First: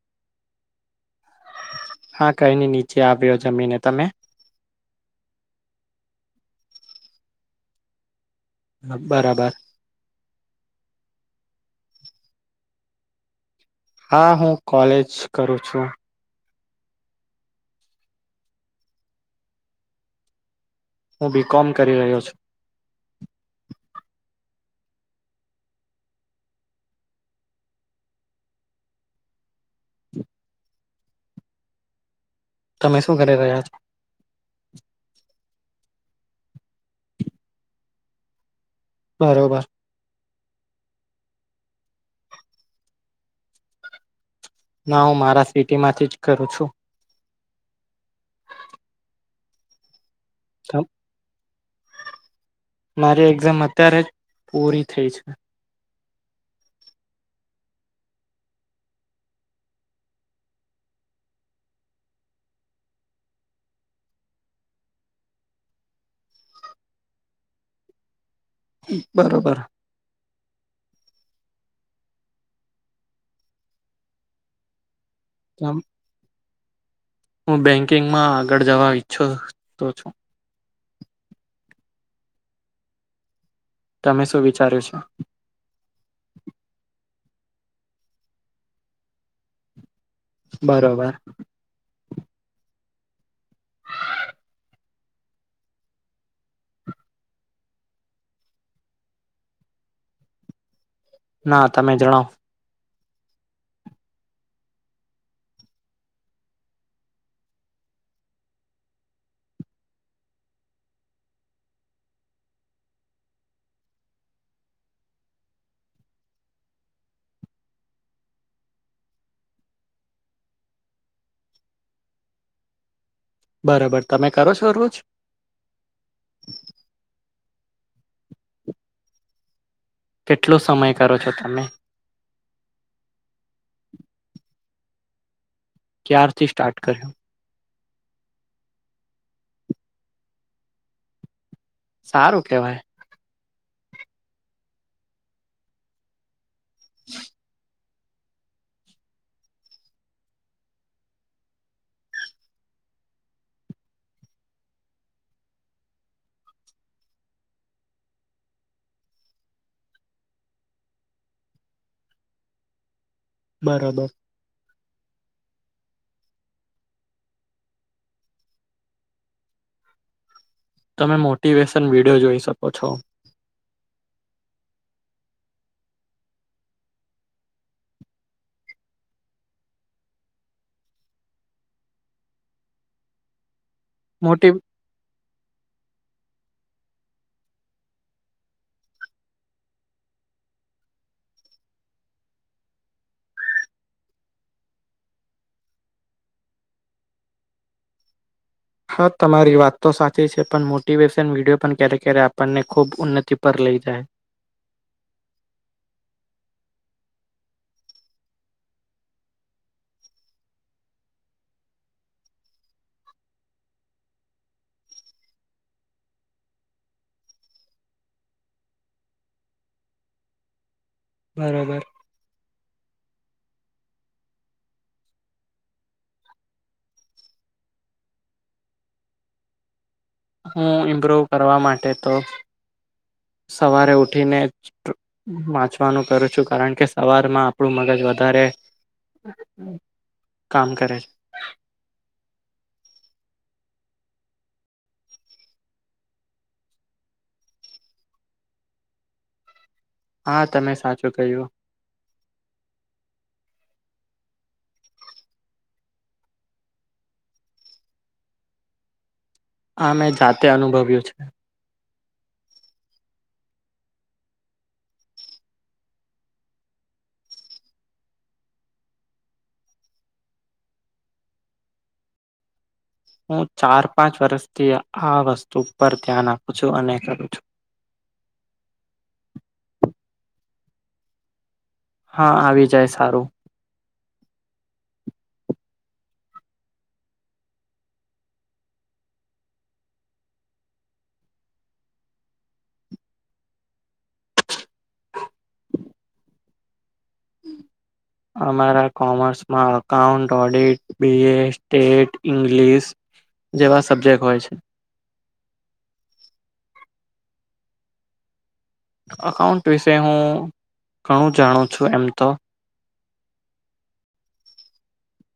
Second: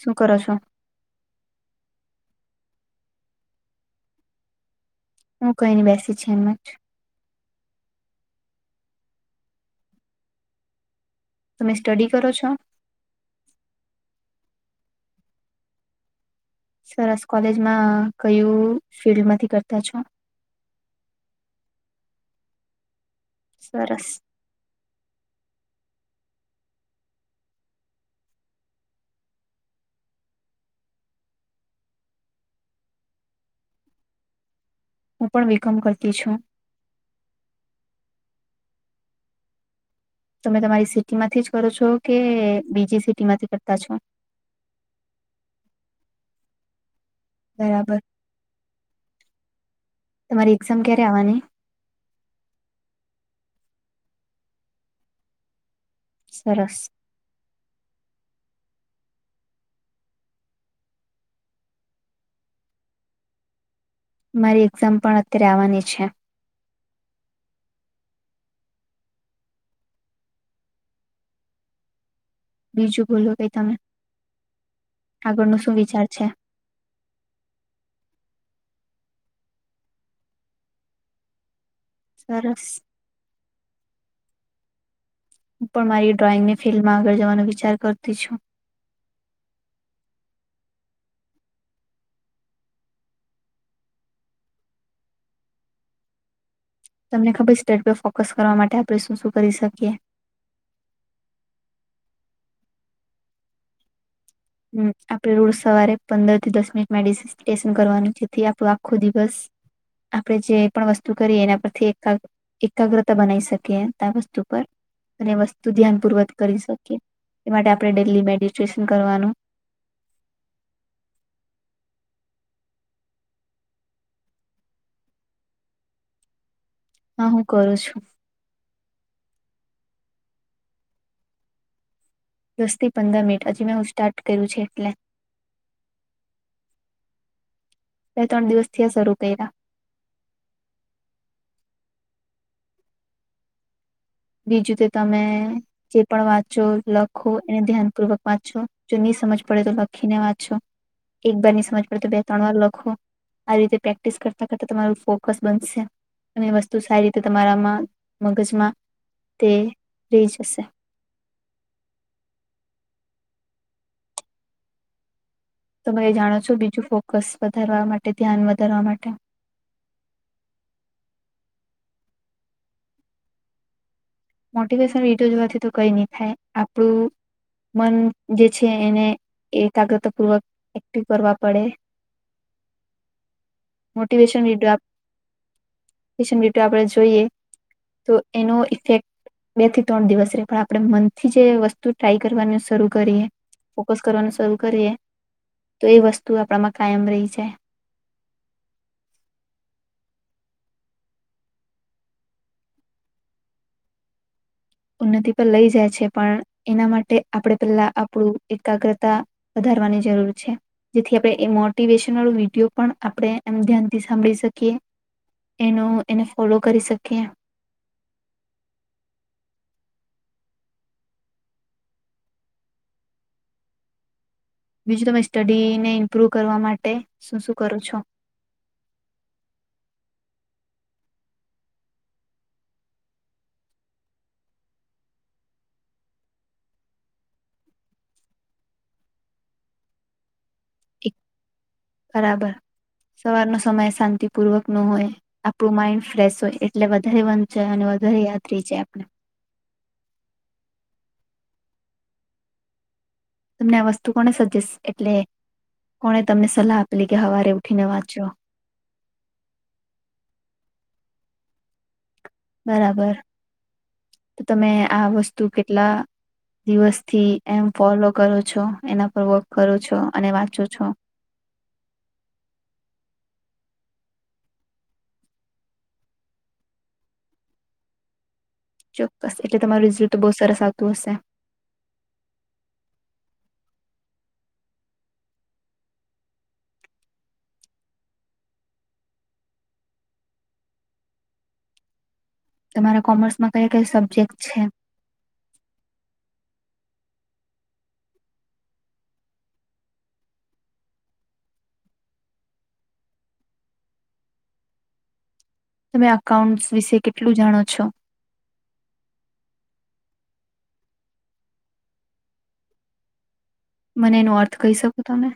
શું કરો છો હા કઈ ન નીચે આવ્યો જમીને તમે હું કઈ ન બેસી છ એમમાં જ હ બરાબર તમે સ્ટડી કરો છો હા હું કોલેજ કરું છું સરસ કોલેજમાં કયું ફિલ્ડમાંથી કરતા છો હું બીકોમ કરી રહ્યો છું સરસ તમે શું કરી રહ્યા છ હું પણ બીકોમ કરતી છું બરોબર તમે તમારી સિટી માંથી જ કરો છો કે બીજી સિટી માંથી કરતા છો ના હું મારા સિટી માંથી જ કરું છું બરાબર તમારી એક્ઝામ ક્યારે આવવાની? મારી એક્ઝામ અત્યારે જ પૂરી થઈ છે સરસ મારી એક્ઝામ પણ અત્યારે આવવાની છે બરોબર બીજું બોલોલો કઈ તમે આગળનો શું વિચાર છે હું બેંકિંગમાં આગળ જવા ઈચ્છો છું સરસ તમે શું વિચાર્યું છે હું પણ મારી ડ્રોઈંગને ફિલ્ડમાં આગળ જવાનો વિચાર કરતી છું છે બરોબર તમને ખબર સ્ટડ પર ફોકસ કરવા માટે આપણે શું શું કરી શકીએ ના તમે જણાવ હમ આપડે રોજ સવારે પંદર થી દસ મિનિટમાંેશન કરવાનું જેથી આપણો આખો દિવસ આપણે જે પણ વસ્તુ કરીએ એના પરથી એક એકાગ્રતા બનાવી શકીએ ત વસ્તુ પર અને વસ્તુ ધ્યાન પૂર્વક કરી શકીએ એ માટે આપણે ડેલી મેડિટેેશન કરવાનું બરાબર તમે કરો છો રોજ હા હું કરું છું કેટલો સમય કરો છો તમે દસ થી પંદર મિનિટ હજી મેં હું સ્ટાર્ટ કર્યું છે એટલે ક્યારથી સ્ટાર્ટ કર્યો બે ત્રણ દિવસથી શરૂ કર્યા સારું કેવાય. બીજું કે તમે જે પણ વાંચો લખો એને ધ્યાનપૂર્વક વાંચો જોની સમજ પડે તો લખીને વાંચો, એક વાર નહી સમજ પડે તો બે ત્રણ વાર લખો. આ રીતે પ્રેક્ટિસ કરતા કરતા તમારું ફોકસ બનશે. અને વસ્તુ સારી રીતે તમારામાં, મગજમાં તે રહી જશે. બરાબર. તમે એ જાણો છો બીજું ફોકસ વધારવા માટે ધ્યાન વધારવા માટે તમે મોટિવેશન વિડિયો જોઈ શકો છો. મોટિવેશન વીડીયો જોવાથી તો કઈ નહી થાય આપડું મન જે છે એને એ એકાગ્રતાપૂર્વક એક્ટિવ કરવા પડે. [unintelligible] [inaudible] મોટીવેશન મોટી વિડયો આપ વેશન આપણે જોઈએ તો એનો ઇફેક્ટ બે થી ત્રણ દિવસ રે પણ આપડે મનથી જે વસ્તુ ટ્રાય કરવાનું શરૂ કરીએ ફોકસ કરવાનું શરૂ કરીએ. તો એ વસ્તુ આપણામાં કાયમ રહી જાય. હા, તમારી વાત તો સાચી છે પણ મોટિવેશન વિડિયો પણ ક્યારેક ક્યારે આપણને ખૂબ ઉન્નતિ પર લઈ જાય. ઉન્નતિ પર લઈ જાય છે પણ એના માટે આપડે પેલા આપણું એકાગ્રતા વધારે કરવાની જરૂર છે. જેથી આપણે એ મોટિવેશનલ વિડીયો પણ આપણે એમ ધ્યાનથી સાંભળી શકીએ. એનો એને ફોલો કરી શકીએ. [unintelligible] બરોબર. બીજું તમે સ્ટડીને ઇમ્પ્રુવ કરવા માટે શું શું કરો છો? [unintelligible] હું ઇમ્બ્રોવ કરવા માટે તો. સવારે ઉઠીને વાંચવાનું કરું છું. કારણ કે સવારમાં આપણું મગજ વધારે કામ કરે છે. એક બરાબર. સવારનો સમય શાંતિપૂર્વક નો હોય, આપણું માઇન્ડ ફ્રેશ હોય એટલે વધારે વંચાય અને વધારે યાદ રહી જાય આપણે. હા, તમે સાચું કહ્યું. તમને આ વસ્તુ કોને સજેસ એટલે કોણે તમને સલાહ આપેલી કે હવારે ઉઠીને વાંચો? આ મેં જાતે અનુભવ્યું છે. બરાબર તો તમે આ વસ્તુ કેટલા- - દિવસથી એમ ફોલો કરો છો એના પર વર્ક કરો છો અને વાંચું છો હું ચાર પાંચ વર્ષથી આ વસ્તુ પરર ધ્યાન આપું છું અને કરું છું. [inaudible] ચોક્કસ એટલે તમારું રિઝલ તો બહુ સરસ આવતું હશે? હા આવી જાય સારું. તમારા કોમર્સમાં કયા કયા સબ્જેક્ટ છે? [inaudible] અમારા કોમર્સમાં account audit B A state English જેવા સબ્જેક્ટ હોય છે. તમે અકાઉન્ટ્સ વિશે કેટલું જાણો છો? અકાઉન્ટ વિશે હું ઘણું જાણું છું એમ તો મને એનો અર્થ કહી શકો તમે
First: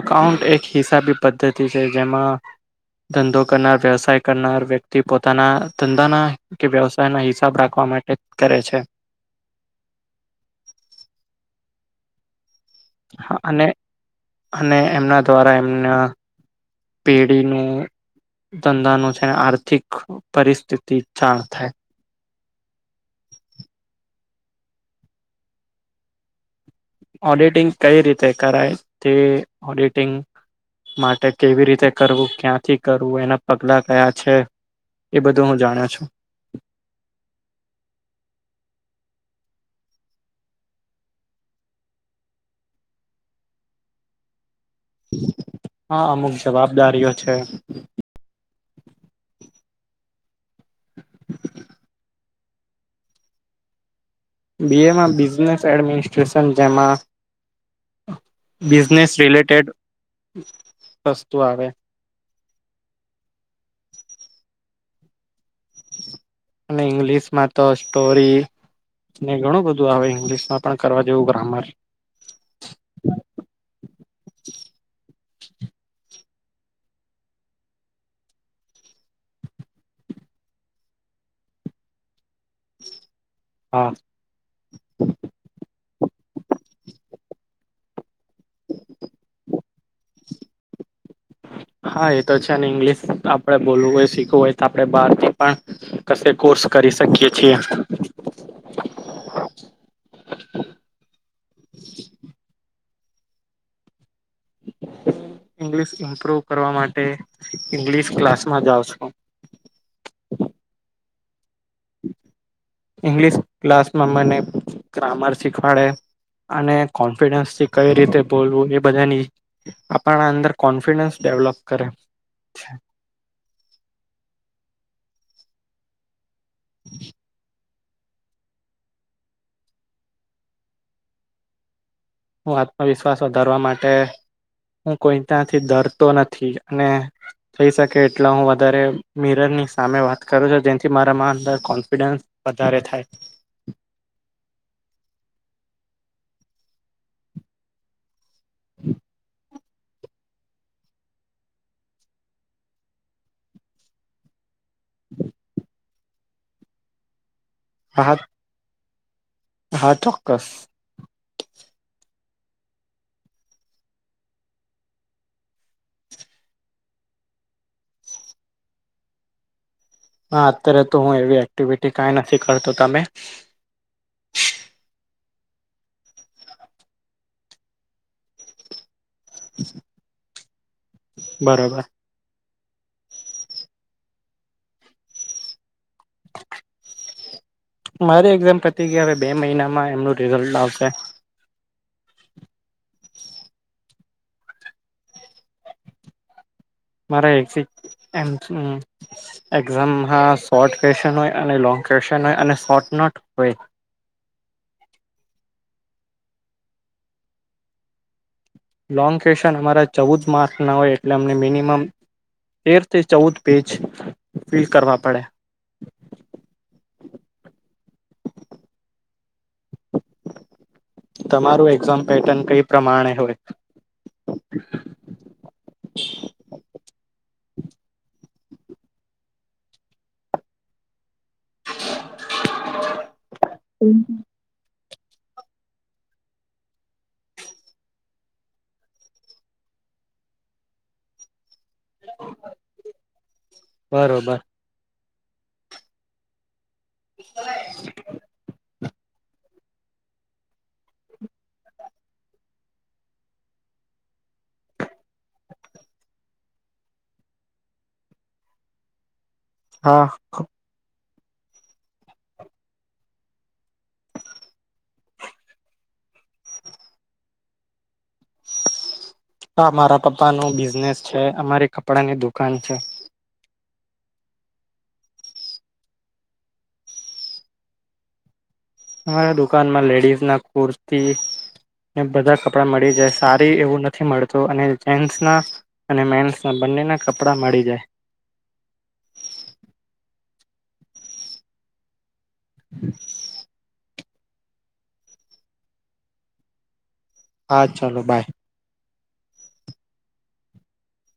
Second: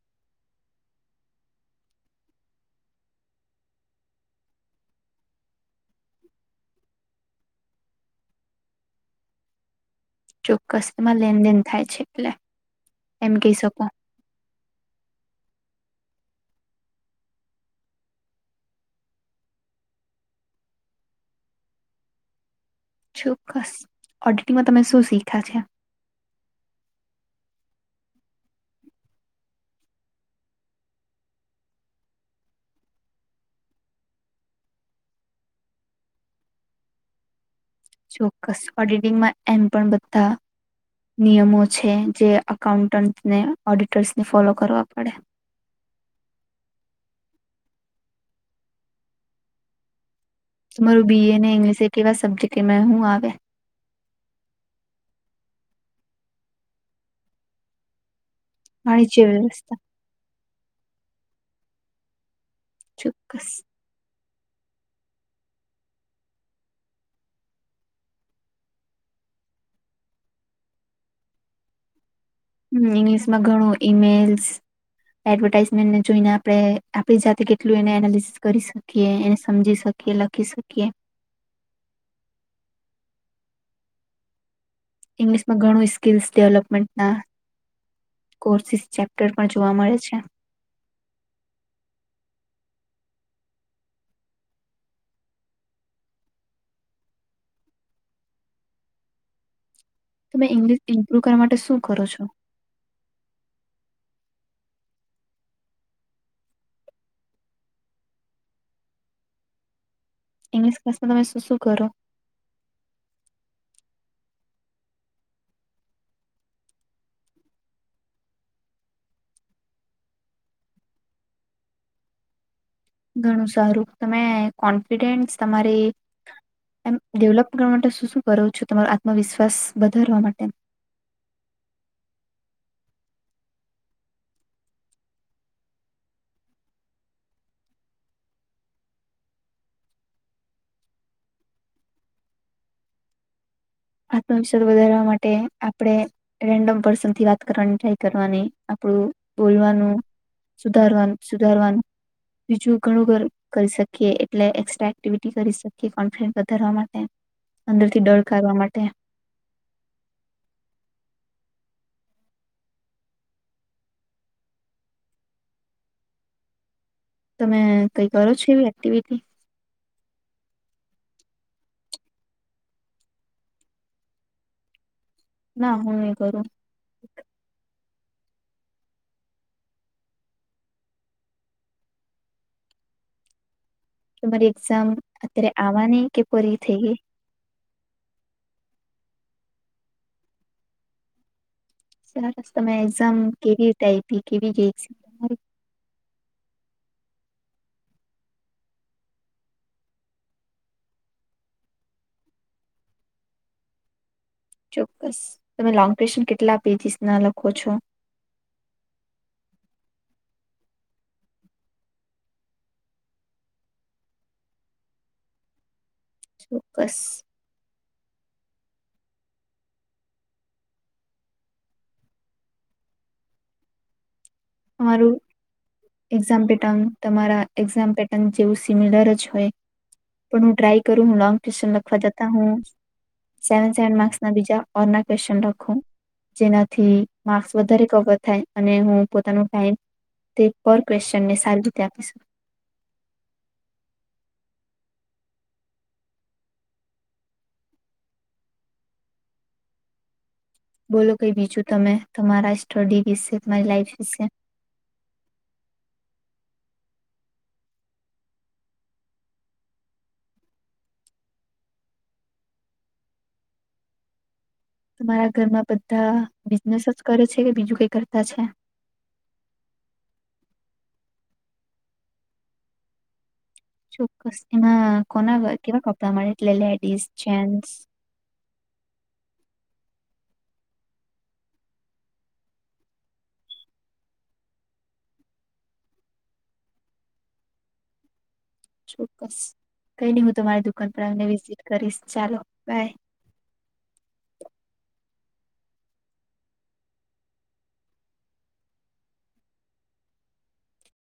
અકાાઉન્ટ એક હિસાબી પદ્ધતિ છે જેમાં ધંધો કરનાર વ્યવસાય કરનાર વ્યક્તિ પોતાના ધંધાના કે વ્યવસાય ના હિસાબ રાખવા માટે કરે છે ચોક્કસ તેમાં લેનદેન થાય છે એટલે એમ કહી અને શકો અને એમના દ્વારા એમના પેઢી ન ધંધાનું છે અને આર્થિક પરિસ્થિતિ જાણ થાય ચોક્કસ ઓડિટિંગમાં તમે શું શીખ્યા છે ઓડિટિંગ કઈ રીતે કરાય તે ઓડિટિંગ માટે કેવી રીતે કરવું ક્યાંથી કરવું એના પગલાં કયા છે એ બધું હું જાણ છું ચોક્કસ ઓડિટિંગમાં એમ પણ બધા નિયમો છે જે અઉન્ટન્ટને ઓડિટર્સને ફોલો કરવા પડે હા અમુક જવાબદારીઓ છે તમારું બીએ અનેને ઇંગ્લિશ એ કેવા સબ્જેક્ટ મેં હું આવે બી એમાં બિઝનેસ એડમિનિસ્ટ્રેશન જેમાં બિઝનેસ વાણિજ્ય વ્યવસ્થા રિલેટેડ વસ્તુ આવે ચોક્કસ અને ઇંગ્લિશ માં તો સ્ટોરી ને ઘણું બધું આવે ઈંગ્લિશમાં પણ કરવા જેવું ગ્રામર હમ ઇંગ્લિશમાં ઘણું ઈમેલ્સ એડવર્ટાઈઝમેન્ટને જોઈને આપણે આપણી જાતે કેટલું એને એનાલિસિસ કરી શકીએ એને સમજી શકીએ લખી શકીએ [inaudible] હા ઇંગ્લિશમાં ઘણું સ્કિલ્સ ડેવલપમેન્ટના કોર્સિસ ચેપ્ટર પણ જોવા મળે છે આપણેે બોલવું હોય શીખવું હોય તો આપણે બહારથી પણ ક કોર્સ કરી શકીએ છીએ [inaudible] તમે ઇંગ્લિશ ઇમ્પ્રુવ કરવા માટે શું કરો છો [inaudible] ઇંગલશ ઇમ્પ્રુવ કરવા માટે ઇંગ્લિશ ક્લાસમાં જાાવ છો [inaudible] ઇંગ્લિશ ક્લાસ માં તમે શું શું કરો ઇંગ્લિશ ક્લાસમાં મને ગ્રામર શીખવાડે અને કોન્ફિડન્સ થી કઈ રીતે બોલવું એ બધાની આપણા અંદર કોન્ફિડન્સ ડેવલોપ કરે છે. ઘણું સારું તમે કોન્ફિડેન્સ તમારી એમ ડેવલપ કરવા માટે શું શું કરો છું તમારો આત્મવિશ્વાસ વધારવા માટે હું આત્મવિશ્વાસ વધારવા માટે હું કોઈ ત્યાંથી ડરતો નથી અને થઈ શકે એટલે હું વધારે મિર ની સામે વાત કરો છો જેથી મારામાં અંદર કોન્ફિડન્સ વધારે થાય. આત્મવિશ્વાસ વધારવા માટે આપણે રેન્ડમ પર્સન થી વાત કરવાની ટ્રાય કરવાની આપડું બોલવાનું સુધારવાનું સુધારવાનું બીજું ઘણું ઘર કરી શકીએ એટલે એકસ્ટ્રા એક્ટિવિટી કરી શકીએ કોન્ફિડન્સ વધારવા માટે અંદર થી હા ડર કરવા માટે હા ચોક્કસ તમે કઈ કરો છો એવી એક્ટિવિટી હા અત્યારે તો હું એવી એક્ટિવિટી કઈ નથી કરતો તમે [inaudible] ના હું એ કરું. બરોબર. તમારી એક્ઝામ અત્યારે આવાની કે પુરી થઈ ગઈ. પતિ ગઈ હવે બે મહિનામાં એમનું રિઝલ્ટ આવશે. સરસ તમે એક્ઝામ કેવી રીતે આયપી કેવી ગઈ સ મારે એક સી. એમ્થ નુ એક્ઝામમાં શોર્ટ ક્વેશ્ચન હોય અને લોંગ ક્વેશ્ચન હોય અને શોર્ટ નુ નોટ હોય. - ચોક્કસ તમે લોંગ ક્વેશ્ચન કેટલા પેજીિસના લખો છો. લોંગ ક્વેશન અમારા ચૌદ માર્કના હોય એટલે અમને મિનિમમ. તેરથી ચૌદ પેજ ફિલ કરવા પડે. ચોક્કસ. તમારું એક્ઝામ પેટર્ન કઈ પ્રમાણે હોય. અમારુ એક્ઝામ પેટાનું તમારા એક્ઝામ પેટર્ન જેવું સિમિલર જ હોય પણ હું ટ્રાય કરું હું લંગ ક્વેશ્ચન લખવા જતા હુ સેવન સેવન માર્સ ના બીજા ઓર ના ક્વેશ્ચન લખું જેનાથી માર્ક્સ વધારે કવર થાય અને હું પોતાનો ટાઈમ તેપર ક્વનને સા બરોબર. [inaudible] બોલો કઈ બીજું તમે તમારા સ્ટડી વિશે તમારી લાઈફ વિશે. [inaudible] હા. તમારા ઘરમાં બધા બિઝનેસ જ કરે છે કે બીજું કઈ કરે. તા છે. હા મારા પપ્પા નો બિઝનેસ છે અમારી કપડાની દુકાન છે. ચોક્કસ એમાં કોના કેવા કપડા મળે એટલે લેડીસ જેન્ટસ. અમારા દુકાનમાં લેડીઝ ના કુર્તી. ને બધા કપડા મળી જાય સારી એવું નથી મળતું અને જેન્ટ્સ ના અને મેન્સના બંને ના કપડા મળી જાય. ચોક્કસ કઈ નઈ હું તમારી દુકાન પર આવીને વિઝિટ કરીશ. ચાલો બાય. હા ચાલો બાય.